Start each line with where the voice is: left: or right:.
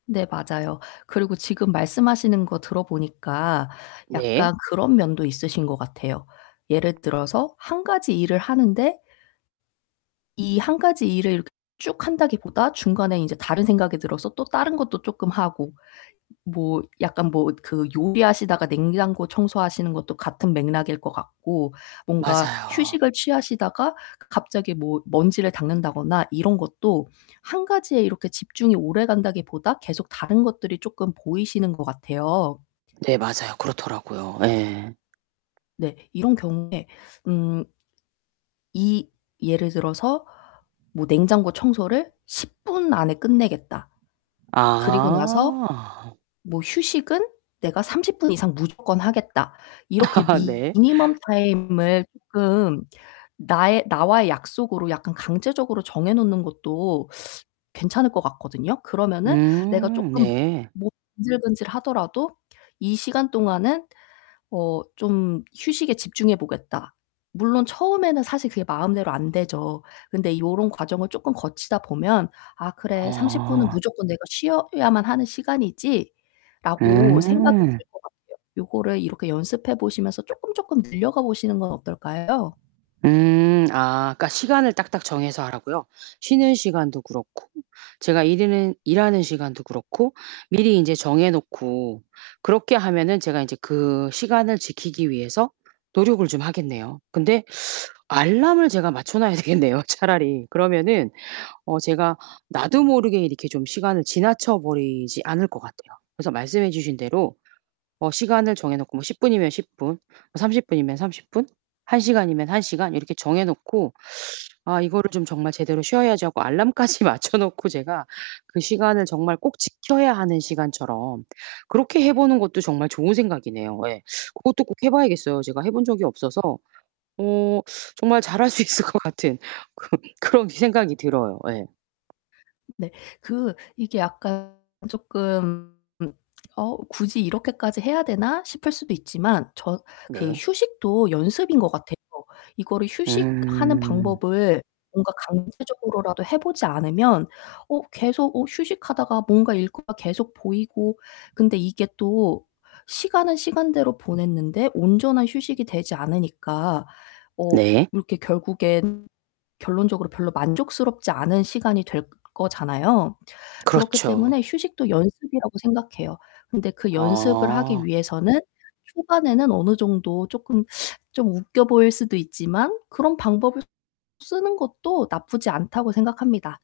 left: 네 맞아요. 그리고 지금 말씀하시는 거 들어 보니까
right: 네.
left: 약간 그런 면도 있으신 것 같아요. 예를 들어서 1 가지 일을 하는데 이 1 가지 일을 쭉 한다기보다 중간에 인제 다른 생각이 들어서 또 다른 것도 쪼끔 하고 뭐 약간 뭐 그 요리하시다가 냉장고 청소하시는 것도 같은 맥락일 것 같고 뭔가
right: 맞아요.
left: 휴식을 취하시다가 갑자기 뭐 먼지를 닦는다거나 이런 것도 1 가지에 이렇게 집중이 오래간다기보다 계속 다른 것들이 쪼끔 보이시는 것 같아요.
right: 네 맞아요. 그렇더라고요. 예.
left: 네. 이런 경우에 음 이 예를 들어서 뭐 '냉장고 청소를 10 분 안에 끝내겠다. 그리고 나서
right: 아.
left: 뭐 휴식은 내가 30 분 이상 무조건 하겠다.' 이렇게
right: 아 네.
left: 미니멈 타임을 쪼끔 나의 나와의 약속으로 약간 강제적으로 정해 놓는 것도 괜찮을 것 같거든요. 그러면은 '내가
right: 음
left: 쪼끔
right: 네.
left: 몸이 근질근질하더라도 이 시간 동안은 어 좀 휴식에 집중해 보겠다.' 물론 처음에는 사실 그게 마음대로 안 되죠. 근데 요런 과정을 조금 거치다 보면 '아 그래 30 분은
right: 아.
left: 무조건 내가 쉬어야만 하는 시간이지.'라고 생각이
right: 음.
left: 들 것 같아요. 요거를 이렇게 연습해 보시면서 쪼끔쪼끔 늘려가 보시는 건 어떨까요?
right: 음 아 그러니까 시간을 딱딱 정해서 하라고요? 쉬는 시간도 그렇고 제가 일흐는 일하는 시간도 그렇고 미리 인제 정해 놓고 그렇게 하면은 제가 인제 그 시간을 지키기 위해서 노력을 좀 하겠네요. 근데 알람을 제가 맞춰 놔야 되겠네요 차라리. 그러면은 어 제가 나도 모르게 이렇게 좀 시간을 지나쳐버리지 않을 것 같아요. 그래서 말씀해 주신 대로 어 시간을 정해 놓고 뭐 10 분이면 10 분, 30 분이면 30 분, 1 시간이면 1 시간 이렇게 정해 놓고 '아 이거를 좀 정말 제대로 쉬어야지.' 하고 알람까지 맞춰 놓고 제가 그 시간을 정말 꼭 지켜야 하는 시간처럼 그렇게 해 보는 것도 정말 좋은 생각이네요. 예. 그것도 꼭 해 봐야겠어요. 제가 해 본 적이 없어서 어 정말 잘 할 수 있을 것 같은 그런 그런 생각이 들어요. 예.
left: 네 그 이게 약간 쪼끔 '어 굳이 이렇게까지 해야 되나?' 싶을 수도 있지만 저 그
right: 네.
left: 휴식도 연습인 것 같아요. 이거를 휴식하는
right: 음.
left: 방법을 뭔가 강제적으로라도 해 보지 않으면 어 계속 어 휴식하다가 뭔가 일과가 계속 보이고 근데 이게 또 시간은 시간대로 보냈는데 온전한 휴식이 되지 않으니까 어
right: 네.
left: 이렇게 결국엔 결론적으로 별로 만족스럽지 않은 시간이 될 거잖아요. 그렇기
right: 그렇죠.
left: 때문에 휴식도 연습이라고 생각해요. 근데 그 연습을 하기
right: 아.
left: 위해서는 초반에는 어느 정도 쪼끔 좀 웃겨 보일 수도 있지만 그런 방법을 쓰는 것도 나쁘지 않다고 생각합니다.